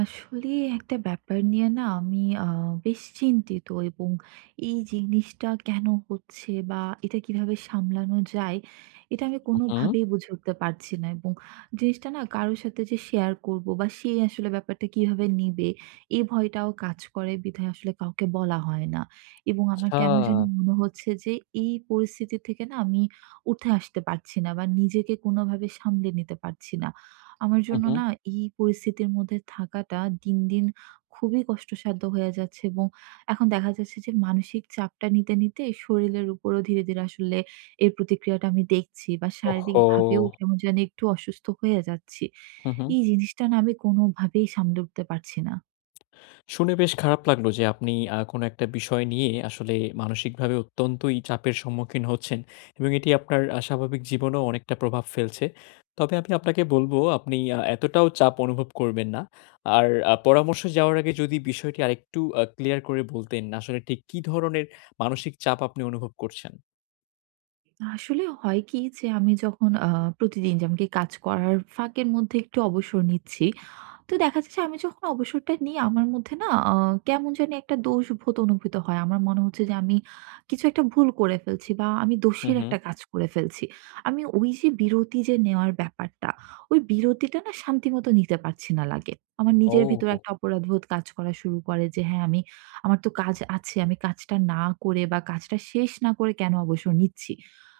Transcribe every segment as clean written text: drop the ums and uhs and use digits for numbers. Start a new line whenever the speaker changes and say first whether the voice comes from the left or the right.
right: আসলে একটা ব্যাপার নিয়ে না আমি বেশ চিন্তিত, এবং এই জিনিসটা কেন হচ্ছে বা এটা কিভাবে সামলানো যায়? এটা আমি
left: হু, হুম।
right: কোনোভাবেই বুঝে উঠতে পারছি না। এবং জিনিসটা না কারো সাথে যে শেয়ার করবো বা সে আসলে ব্যাপারটা কিভাবে নিবে? এই ভয়টাও কাজ করে বিধায় আসলে কাউকে বলা হয় না। এবং আমার
left: আচ্ছা।
right: কেন জানি মনে হচ্ছে যে এই পরিস্থিতি থেকে না আমি উঠে আসতে পারছি না বা নিজেকে কোনোভাবে সামলে নিতে পারছি না। আমার
left: হু,
right: জন্য
left: হুম।
right: না এই পরিস্থিতির মধ্যে থাকাটা দিন, দিন খুবই কষ্টসাধ্য হয়ে যাচ্ছে। এবং এখন দেখা যাচ্ছে যে মানসিক চাপটা নিতে, নিতে শরীরের উপরও ধীরে, ধীরে আসলে এর প্রতিক্রিয়াটা আমি দেখছি, বা
left: ওহহো!
right: শারীরিকভাবেও কেমন জানি একটু অসুস্থ হয়ে যাচ্ছি।
left: হু, হুম।
right: এই জিনিসটা না আমি কোনোভাবেই সামলে উঠতে পারছি না।
left: শুনে বেশ খারাপ লাগলো যে আপনি কোনো একটা বিষয় নিয়ে আসলে মানসিকভাবে অত্যন্তই চাপের সম্মুখীন হচ্ছেন এবং এটি আপনার স্বাভাবিক জীবনেও অনেকটা প্রভাব ফেলছে। তবে আমি আপনাকে বলব আপনি এতটাও চাপ অনুভব করবেন না। আর পরামর্শে যাওয়ার আগে যদি বিষয়টি আরেকটু ক্লিয়ার করে বলতেন আসলে ঠিক কি ধরনের মানসিক চাপ আপনি অনুভব করছেন?
right: আসলে হয় কি যে আমি যখন প্রতিদিন যেমন কি কাজ করার ফাঁকের মধ্যে একটু অবসর নিচ্ছি। তো দেখা যাচ্ছে আমি যখন অবসরটা নিই আমার মধ্যে না কেমন জানি একটা দোষবোধ অনুভূত হয়। আমার মনে হচ্ছে যে আমি কিছু একটা ভুল করে ফেলছি বা আমি
left: হু,
right: দোষের
left: হুম।
right: একটা কাজ করে ফেলছি। আমি ওই যে বিরতি যে নেওয়ার ব্যাপারটা, ওই বিরতিটা না শান্তিমতো নিতে পারছি না লাগে। আমার নিজের ভিতরে
left: ও!
right: একটা অপরাধবোধ কাজ করা শুরু করে যে হ্যাঁ, আমি আমার তো কাজ আছে। আমি কাজটা না করে বা কাজটা শেষ না করে কেন অবসর নিচ্ছি?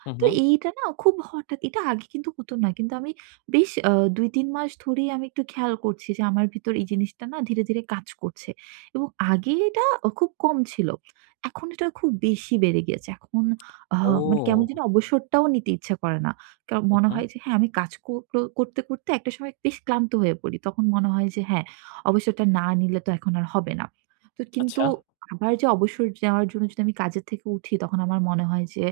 left: হু,
right: তো
left: হুম।
right: এইটা না খুব হঠাৎ, এটা আগে কিন্তু হতো না। কিন্তু আমি বেশ ২-৩ মাস ধরেই আমি একটু খেয়াল করছি যে আমার ভিতর এই জিনিসটা না ধীরে, ধীরে কাজ করছে। এবং আগে এটা খুব কম ছিল। এখন এটা খুব বেশি বেড়ে গিয়েছে। এখন আ মানে কেমন
left: ও!
right: যেন অবসরটাও নিতে ইচ্ছা করে না। কারণ
left: হু,
right: মনে
left: হুম।
right: হয় যে হ্যাঁ, আমি কাজ কো কো করতে, করতে একটা সময় বেশ ক্লান্ত হয়ে পড়ি। তখন মনে হয় যে হ্যাঁ, অবসরটা না নিলে তো এখন আর হবে না। তো কিন্তু
left: আচ্ছা।
right: আবার যে অবসর নেওয়ার জন্য যদি আমি কাজের থেকে উঠি তখন আমার মনে হয় যে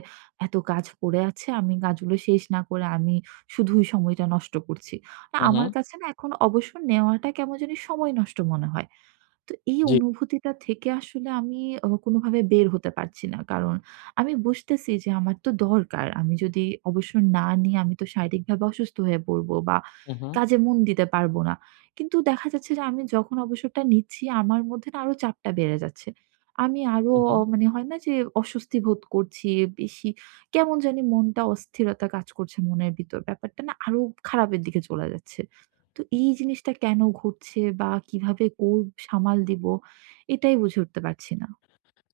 right: এত কাজ পড়ে আছে, আমি কাজগুলো শেষ না করে আমি শুধুই সময়টা নষ্ট করছি। না
left: হু, হুম।
right: আমার কাছে না এখন অবসর নেওয়াটা কেমন জানি সময় নষ্ট মনে হয়। তো এই
left: জি।
right: অনুভূতিটা থেকে আসলে আমি কোনোভাবে বের হতে পারছি না। কারণ আমি বুঝতেছি যে আমার তো দরকার। আমি যদি অবসর না নিই আমি তো শারীরিকভাবে অসুস্থ হয়ে পড়বো বা
left: হু, হুম।
right: কাজে মন দিতে পারবো না। কিন্তু দেখা যাচ্ছে যে আমি যখন অবসরটা নিচ্ছি আমার মধ্যে না আরো চাপটা বেড়ে যাচ্ছে। আমি আরো
left: হু, হু।
right: মানে হয় না যে অস্বস্তি বোধ করছি, বেশি কেমন জানি মনটা অস্থিরতা কাজ করছে মনের ভিতর। ব্যাপারটা না আরো খারাপের দিকে চলে যাচ্ছে। তো এই জিনিসটা কেন ঘটছে বা কিভাবে সামাল দিব এটাই বুঝে উঠতে পারছি না।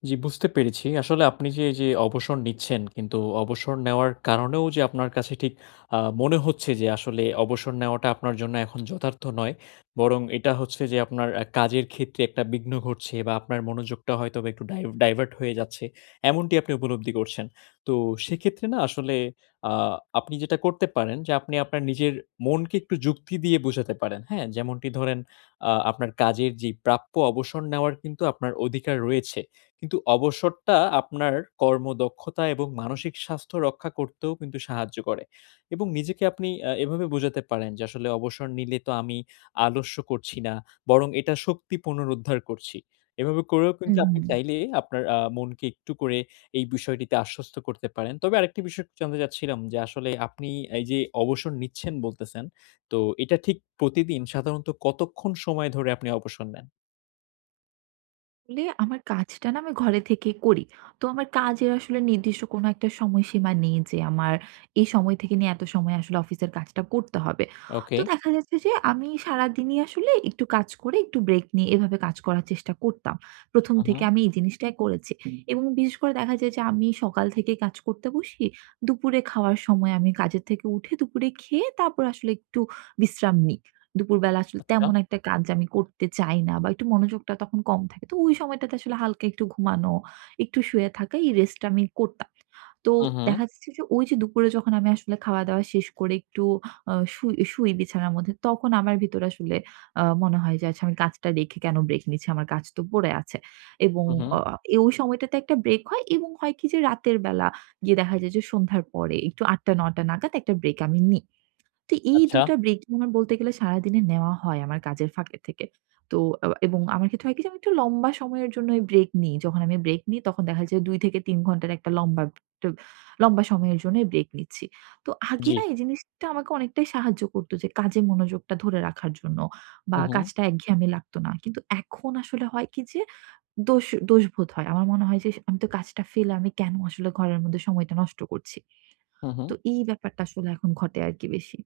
left: জি, বুঝতে পেরেছি। আসলে আপনি যে এই যে অবসর নিচ্ছেন, কিন্তু অবসর নেওয়ার কারণেও যে আপনার কাছে ঠিক মনে হচ্ছে যে আসলে অবসর নেওয়াটা আপনার জন্য এখন যথার্থ নয়। বরং এটা হচ্ছে যে আপনার কাজের ক্ষেত্রে একটা বিঘ্ন ঘটছে বা আপনার মনোযোগটা হয়তোবা একটু ডাইভার্ট হয়ে যাচ্ছে। এমনটি আপনি উপলব্ধি করছেন। তো সেক্ষেত্রে না আসলে আ আপনি যেটা করতে পারেন যে আপনি আপনার নিজের মনকে একটু যুক্তি দিয়ে বোঝাতে পারেন, হ্যাঁ? যেমনটি ধরেন আপনার কাজের যে প্রাপ্য অবসর নেওয়ার কিন্তু আপনার অধিকার রয়েছে। কিন্তু অবসরটা আপনার কর্মদক্ষতা এবং মানসিক স্বাস্থ্য রক্ষা করতেও কিন্তু সাহায্য করে এবং নিজেকে আপনি এভাবে বোঝাতে পারেন যে, আসলে অবসর নিলে তো আমি আলস্য করছি না, বরং এটা শক্তি পুনরুদ্ধার করছি। এভাবে করেও
right: হুম,
left: কিন্তু আপনি
right: হুম।
left: চাইলে আপনার মনকে একটু করে এই বিষয়টিতে আশ্বস্ত করতে পারেন। তবে আরেকটি বিষয় জানতে চাচ্ছিলাম যে, আসলে আপনি এই যে অবসর নিচ্ছেন বলতেছেন, তো এটা ঠিক প্রতিদিন সাধারণত কতক্ষণ সময় ধরে আপনি অবসর নেন?
right: আসলে আমার কাজটা না আমি ঘরে থেকে করি। তো আমার কাজের আসলে নির্দিষ্ট কোনো একটা সময়সীমা নেই যে আমার এই সময় থেকে নিয়ে এত সময় আসলে অফিসের কাজটা করতে হবে।
left: ওকে।
right: তো দেখা যাচ্ছে যে আমি সারাদিনই আসলে একটু কাজ করে একটু ব্রেক নিয়ে এভাবে কাজ করার চেষ্টা করতাম। ১ম
left: হু, হু।
right: থেকে আমি এই জিনিসটাই করেছি। এবং বিশেষ করে দেখা যায় যে আমি সকাল থেকে কাজ করতে বসি। দুপুরে খাওয়ার সময় আমি কাজের থেকে উঠে দুপুরে খেয়ে তারপর আসলে একটু বিশ্রাম নিই। দুপুরবেলা আসলে
left: আচ্ছা।
right: তেমন একটা কাজ আমি করতে চাই না বা একটু মনোযোগটা তখন কম থাকে। তো ওই সময়টাতে আসলে হালকা একটু ঘুমানো, একটু শুয়ে থাকা, এই রেস্টটা আমি করতাম। তো
left: হু, হু।
right: দেখা যাচ্ছে যে ওই যে দুপুরে যখন আমি আসলে খাওয়া-দাওয়া শেষ করে একটু শুই শুই বিছানার মধ্যে, তখন আমার ভিতরে আসলে মনে হয় যে আচ্ছা আমি কাজটা রেখে কেন ব্রেক নিচ্ছি? আমার কাজ তো পড়ে আছে। এবং
left: হু, হু।
right: অ এ ওই সময়টাতে একটা ব্রেক হয়। এবং হয় কি যে রাতের বেলা গিয়ে দেখা যায় যে সন্ধ্যার পরে একটু ৮:০০ ৯:০০ নাগাদ একটা ব্রেক আমি নিই। তো এই
left: আচ্ছা,
right: ২ টা ব্রেক আমার বলতে গেলে সারাদিনে নেওয়া হয় আমার কাজের ফাঁকে থেকে। তো এবং আমার ক্ষেত্রে হয় কি যে আমি একটু লম্বা সময়ের জন্য এই ব্রেক নিই। যখন আমি ব্রেক নিই তখন দেখা যায় ২ থেকে ৩ ঘন্টার একটা লম্বা ট লম্বা সময়ের জন্য ব্রেক নিচ্ছি। তো আগে
left: জি।
right: না এই জিনিসটা আমাকে অনেকটাই সাহায্য করত, যে কাজে মনোযোগটা ধরে রাখার জন্য বা
left: হু, হু,
right: কাজটা একঘেয়েমি লাগতো না। কিন্তু এখন আসলে হয় কি যে দোষবোধ হয়। আমার মনে হয় যে আমি তো কাজটা ফেলে আমি কেন আসলে ঘরের মধ্যে সময়টা নষ্ট করছি।
left: হু, হু।
right: তো এই ব্যাপারটা আসলে এখন ঘটে আরকি বেশি।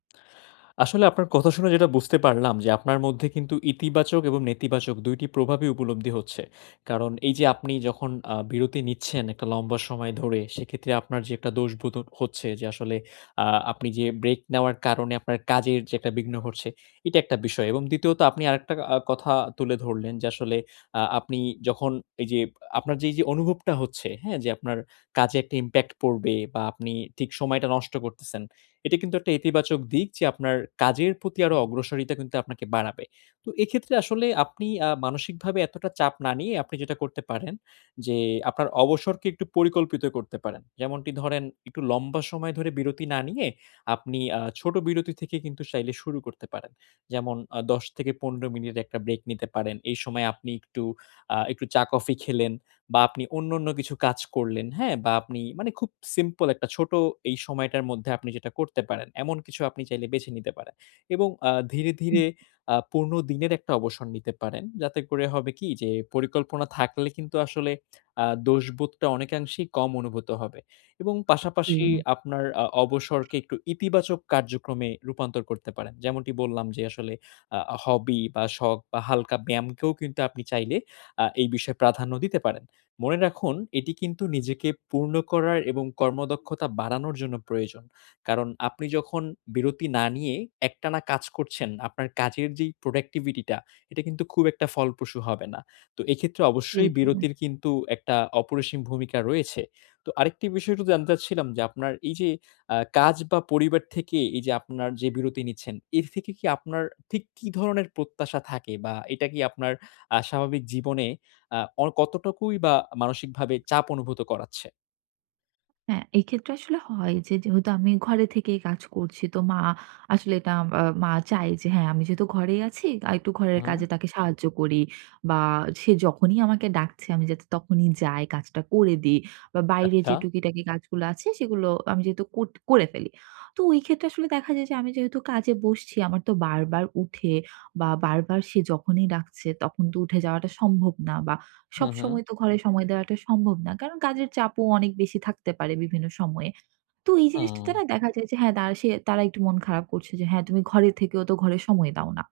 left: আসলে আপনার কথা শুনে যেটা বুঝতে পারলাম যে আপনার মধ্যে কিন্তু ইতিবাচক এবং নেতিবাচক ২টি টি প্রভাবই উপলব্ধি হচ্ছে। কারণ এই যে আপনি যখন বিরতি নিচ্ছেন একটা লম্বা সময় ধরে সেক্ষেত্রে আপনার যে একটা দোষবোধ হচ্ছে যে আসলে আ আপনি যে ব্রেক নেওয়ার কারণে আপনার কাজের যে একটা বিঘ্ন ঘটছে এটা একটা বিষয়। এবং দ্বিতীয়ত আপনি আরেকটা কথা তুলে ধরলেন যে আসলে আপনি যখন এই যে আপনার যে এই যে অনুভবটা হচ্ছে, হ্যাঁ? যে আপনার কাজে একটা ইমপ্যাক্ট পড়বে বা আপনি ঠিক সময়টা নষ্ট করতেছেন। এটা কিন্তু একটা ইতিবাচক দিক যে আপনার কাজের প্রতি আরো অগ্রসরিতা কিন্তু আপনাকে বাড়াবে। তো এক্ষেত্রে আসলে আপনি মানসিকভাবে এতটা চাপ না নিয়ে আপনি যেটা করতে পারেন যে আপনার অবসরকে একটু পরিকল্পিত করতে পারেন। যেমনটি ধরেন একটু লম্বা সময় ধরে বিরতি না নিয়ে আপনি ছোট বিরতি থেকে কিন্তু চাইলে শুরু করতে পারেন। যেমন ১০ থেকে ১৫ মিনিট একটা ব্রেক নিতে পারেন। এই সময় আপনি একটু চা কফি খেলেন বা আপনি অন্য, অন্য কিছু কাজ করলেন, হ্যাঁ? বা আপনি মানে খুব সিম্পল একটা ছোট এই সময়টার মধ্যে আপনি যেটা করতে পারেন, এমন কিছু আপনি চাইলে বেছে নিতে পারেন। এবং ধীরে,
right: হুম,
left: ধীরে পূর্ণ দিনের একটা অবসর নিতে পারেন। যাতে করে হবে কি যে পরিকল্পনা থাকলে কিন্তু আসলে দোষবোধটা অনেকাংশেই কম অনুভূত হবে। এবং
right: জি।
left: পাশাপাশি আপনার অবসরকে একটু ইতিবাচক কার্যক্রমে রূপান্তর করতে পারেন। যেমনটি বললাম যে আসলে হবি বা শখ বা হালকা ব্যায়ামকেও কিন্তু আপনি চাইলে এই বিষয়ে প্রাধান্য দিতে পারেন। মনে রাখুন এটি কিন্তু নিজেকে পূর্ণ করার এবং কর্মদক্ষতা বাড়ানোর জন্য প্রয়োজন। কারণ আপনি যখন বিরতি না নিয়ে একটানা কাজ করছেন, আপনার কাজের যেই productivity টা এটা কিন্তু খুব একটা ফলপ্রসূ হবে না। তো এক্ষেত্রে
right: জি,
left: অবশ্যই
right: জি।
left: বিরতির কিন্তু একটা অপরিসীম ভূমিকা রয়েছে। তো আরেকটি বিষয় একটু জানতে চাচ্ছিলাম যে আপনার এই যে কাজ বা পরিবার থেকে এই যে আপনার যে বিরতি নিচ্ছেন, এর থেকে কি আপনার ঠিক কি ধরনের প্রত্যাশা থাকে বা এটা কি আপনার স্বাভাবিক জীবনে আ অ কতটুকুই বা মানসিকভাবে চাপ অনুভূত করাচ্ছে?
right: হ্যাঁ, এক্ষেত্রে আসলে হয় যে যেহেতু আমি ঘরে থেকেই কাজ করছি, তো আসলে এটা মা চায় যে হ্যাঁ, আমি যেহেতু ঘরেই আছি একটু ঘরের
left: হুম,
right: কাজে তাকে সাহায্য করি, বা সে যখনই আমাকে ডাকছে আমি যাতে তখনই যাই কাজটা করে দিই, বা বাইরে
left: আচ্ছা।
right: যে টুকিটাকি কাজগুলো আছে সেগুলো আমি যেহেতু কোট করে ফেলি। তো ওই ক্ষেত্রে আসলে দেখা যায় যে আমি যেহেতু কাজে বসছি আমার তো বারবার উঠে বা বারবার সে যখনই ডাকছে তখন তো উঠে যাওয়াটা সম্ভব না, বা
left: হুম, হুম,
right: সবসময় তো ঘরে সময় দেওয়াটা সম্ভব না। কারণ কাজের চাপও অনেক বেশি থাকতে পারে বিভিন্ন সময়ে। তো এই
left: হুম।
right: জিনিসটাতে না দেখা যায় যে হ্যাঁ, তারা একটু মন খারাপ করছে যে, "হ্যাঁ, তুমি ঘরে থেকেও তো ঘরে সময় দাও না।"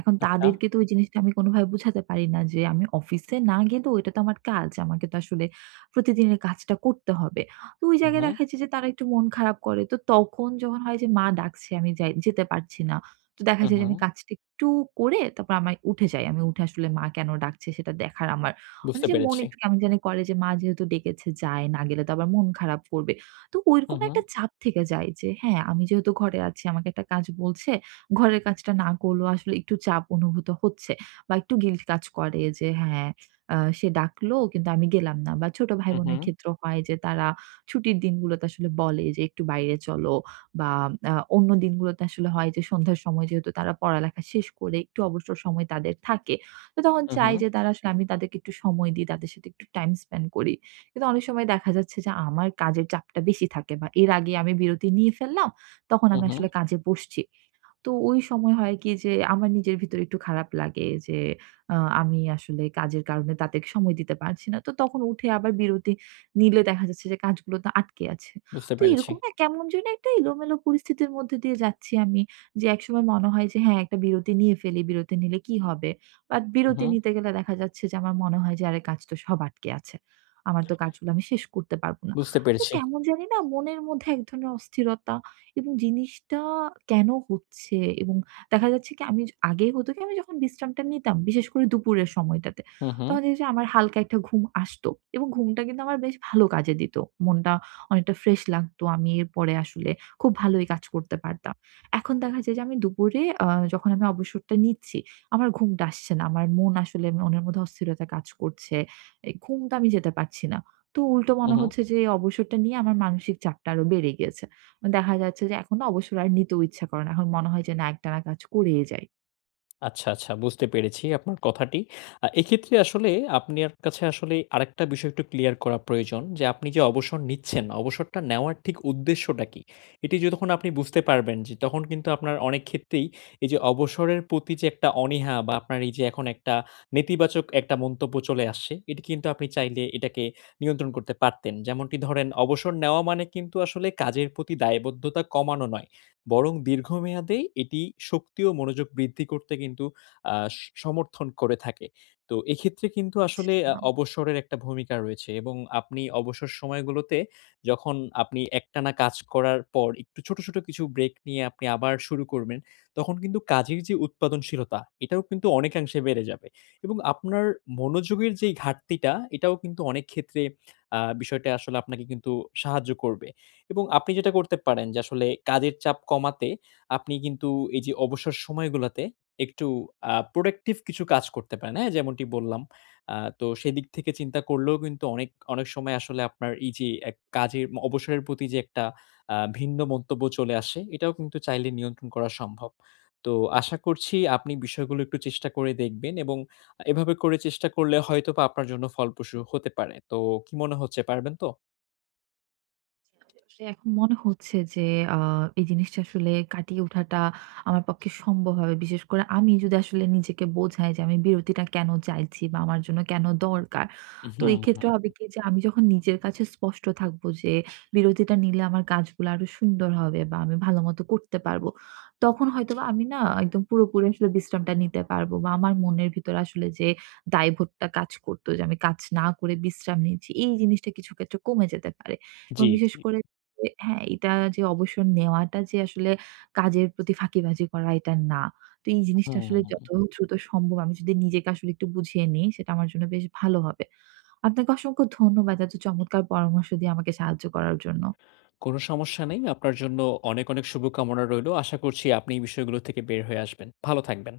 right: এখন
left: আচ্ছা।
right: তাদেরকে তো ওই জিনিসটা আমি কোনোভাবে বুঝাতে পারি না যে আমি অফিসে না গেলেও এটা তো আমার কাজ। আমাকে তো আসলে প্রতিদিনের কাজটা করতে হবে। তো ওই
left: হুম,
right: জায়গায়
left: হুম,
right: দেখা যাচ্ছে যে তারা একটু মন খারাপ করে। তো তখন যখন হয় যে মা ডাকছে আমি যাই, যেতে পারছি না। তো দেখা
left: হুম,
right: যায় যে
left: হুম।
right: আমি কাজটা একটু করে তারপর আমি উঠে যাই। আমি উঠে আসলে মা কেন ডাকছে সেটা দেখার আমার মানে
left: বুঝতে
right: যে মন
left: পেরেছি।
right: একটু কেমন জানি করে যে মা যেহেতু ডেকেছে যায়, না গেলে তো আবার মন খারাপ করবে। তো ওইরকম
left: হুম, হুম,
right: একটা চাপ থেকে যায় যে হ্যাঁ, আমি যেহেতু ঘরে আছি আমাকে একটা কাজ বলছে, ঘরের কাজটা না করলেও আসলে একটু চাপ অনুভূত হচ্ছে বা একটু গিল্ট কাজ করে যে হ্যাঁ, সে ডাকলো কিন্তু আমি গেলাম না। বা ছোট
left: হুম,
right: ভাই-বোনের
left: হুম,
right: ক্ষেত্রেও হয় যে তারা ছুটির দিনগুলোতে আসলে বলে যে একটু বাইরে চলো, বা অন্য দিনগুলোতে আসলে হয় যে সন্ধ্যার সময় যেহেতু তারা পড়ালেখা শেষ করে একটু অবসর সময় তাদের থাকে। তো তখন
left: হুম,
right: চাই
left: হুম,
right: যে তারা আসলে আমি তাদেরকে একটু সময় দিই, তাদের সাথে একটু টাইম স্পেন্ড করি। কিন্তু অনেক সময় দেখা যাচ্ছে যে আমার কাজের চাপটা বেশি থাকে বা এর আগে আমি বিরতি নিয়ে ফেললাম, তখন
left: হুম,
right: আমি
left: হুম।
right: আসলে কাজে বসছি। তো ওই সময় হয় কি যে আমার নিজের ভিতরে একটু খারাপ লাগে যে আ আমি আসলে কাজের কারণে তাদেরকে সময় দিতে পারছি না। তো তখন উঠে আবার বিরতি নিলে দেখা যাচ্ছে যে কাজগুলো তো আটকে আছে।
left: বুঝতে
right: তো
left: পেরেছি।
right: এরকম না কেমন যেন একটা এলোমেলো পরিস্থিতির মধ্যে দিয়ে যাচ্ছি আমি। যে একসময় মনে হয় যে হ্যাঁ, একটা বিরতি নিয়ে ফেলি। বিরতি নিলে কি হবে? বাট
left: হুম,
right: বিরতি
left: হুম,
right: নিতে গেলে দেখা যাচ্ছে যে আমার মনে হয় যে আরে কাজ তো সব আটকে আছে। আমার তো কাজগুলো আমি শেষ করতে পারব না।
left: বুঝতে
right: তো
left: পেরেছি।
right: কেমন জানি না মনের মধ্যে এক ধরনের অস্থিরতা, এবং জিনিসটা কেন হচ্ছে, এবং দেখা যাচ্ছে কি আমি আগে হতো কি আমি যখন বিশ্রামটা নিতাম, বিশেষ করে দুপুরের সময়টাতে।
left: হুম, হুম,
right: তখন দেখি যে আমার হালকা একটা ঘুম আসতো এবং ঘুমটা কিন্তু আমার বেশ ভালো কাজে দিত। মনটা অনেকটা ফ্রেশ লাগতো। আমি এরপরে আসলে খুব ভালোই কাজ করতে পারতাম। এখন দেখা যায় যে আমি দুপুরে যখন আমি অবসরটা নিচ্ছি, আমার ঘুমটা আসছে না। আমার মন আসলে মনের মধ্যে অস্থিরতা কাজ করছে। এই ঘুম তো আমি যেতে পারছি না। তো উল্টো
left: হুম,
right: মনে
left: হুম।
right: হচ্ছে যে এই অবসরটা নিয়ে আমার মানসিক চাপটা আরো বেড়ে গিয়েছে। দেখা যাচ্ছে যে এখন না অবসর আর নিতেও ইচ্ছা করে না। এখন মনে হয় যে না, একটানা কাজ করেই যাই।
left: আচ্ছা, আচ্ছা বুঝতে পেরেছি আপনার কথাটি। এক্ষেত্রে আসলে আপনার কাছে আসলে আরেকটা বিষয় একটু ক্লিয়ার করা প্রয়োজন যে আপনি যে অবসর নিচ্ছেন, অবসরটা নেওয়ার ঠিক উদ্দেশ্যটা কি? এটি যতক্ষণ আপনি বুঝতে পারবেন যে তখন কিন্তু আপনার অনেক ক্ষেত্রেই এই যে অবসরের প্রতি যে একটা অনীহা বা আপনার এই যে এখন একটা নেতিবাচক একটা মন্তব্য চলে আসছে, এটি কিন্তু আপনি চাইলে এটাকে নিয়ন্ত্রণ করতে পারতেন। যেমনটি ধরেন অবসর নেওয়া মানে কিন্তু আসলে কাজের প্রতি দায়বদ্ধতা কমানো নয়। বরং দীর্ঘমেয়াদে এটি শক্তি ও মনোযোগ বৃদ্ধি করতে কিন্তু আ স সমর্থন করে থাকে। তো এক্ষেত্রে কিন্তু আসলে
right: আ
left: অবসরের একটা ভূমিকা রয়েছে এবং আপনি অবসর সময়গুলোতে যখন আপনি একটানা কাজ করার পর একটু ছোট, ছোট কিছু ব্রেক নিয়ে আপনি আবার শুরু করবেন, তখন কিন্তু কাজের যে উৎপাদনশীলতা, এটাও কিন্তু অনেকাংশে বেড়ে যাবে এবং আপনার মনোযোগের যেই ঘাটতিটা, এটাও কিন্তু অনেক ক্ষেত্রে বিষয়টা আসলে আপনাকে কিন্তু সাহায্য করবে। এবং আপনি যেটা করতে পারেন যে আসলে কাজের চাপ কমাতে আপনি কিন্তু এই যে অবসর সময়গুলাতে একটু প্রোডাক্টিভ কিছু কাজ করতে পারেন। হ্যাঁ? যেমনটি বললাম। তো সেদিক থেকে চিন্তা করলেও কিন্তু অনেক, অনেক সময় আসলে আপনার এই যে এক কাজের ম অবসরের প্রতি যে একটা ভিন্ন মন্তব্য চলে আসে, এটাও কিন্তু চাইলে নিয়ন্ত্রণ করা সম্ভব। তো আশা করছি আপনি বিষয়গুলো একটু চেষ্টা করে দেখবেন এবং এভাবে করে চেষ্টা করলে হয়তোবা আপনার জন্য ফলপ্রসূ হতে পারে। তো কি মনে হচ্ছে পারবেন তো?
right: আসলে এখন মনে হচ্ছে যে আ এই জিনিসটা আসলে কাটিয়ে ওঠাটা আমার পক্ষে সম্ভব হবে। বিশেষ করে আমি যদি আসলে নিজেকে বোঝাই যে আমি বিরতিটা কেন চাইছি বা আমার জন্য কেন দরকার। তো
left: হুম, হুম।
right: এক্ষেত্রে হুম। হবে কি যে আমি যখন নিজের কাছে স্পষ্ট থাকবো যে বিরতিটা নিলে আমার কাজগুলো আরো সুন্দর হবে বা আমি ভালোমতো করতে পারবো। তখন হয়তোবা আমি না একদম পুরোপুরি আসলে বিশ্রামটা নিতে পারবো, বা আমার মনের ভিতরে আসলে যে দায়ভারটা কাজ করতো যে আমি কাজ না করে বিশ্রাম নিচ্ছি, এই জিনিসটা কিছু ক্ষেত্রে কমে যেতে পারে। এবং
left: জি,
right: বিশেষ
left: জি।
right: করে যে হ্যাঁ, এটা, যে অবসর নেওয়াটা যে আসলে কাজের প্রতি ফাঁকিবাজি করা এটা না। তো এই জিনিসটা আসলে
left: হুম,
right: যত দ্রুত সম্ভব আমি যদি নিজেকে আসলে একটু বুঝিয়ে নিই সেটা আমার জন্য বেশ ভালো হবে। আপনাকে অসংখ্য ধন্যবাদ এত চমৎকার পরামর্শ দিয়ে আমাকে সাহায্য করার জন্য।
left: কোন সমস্যা নেই। আপনার জন্য অনেক, অনেক শুভকামনা রইলো। আশা করছি আপনি এই বিষয়গুলো থেকে বের হয়ে আসবেন। ভালো থাকবেন।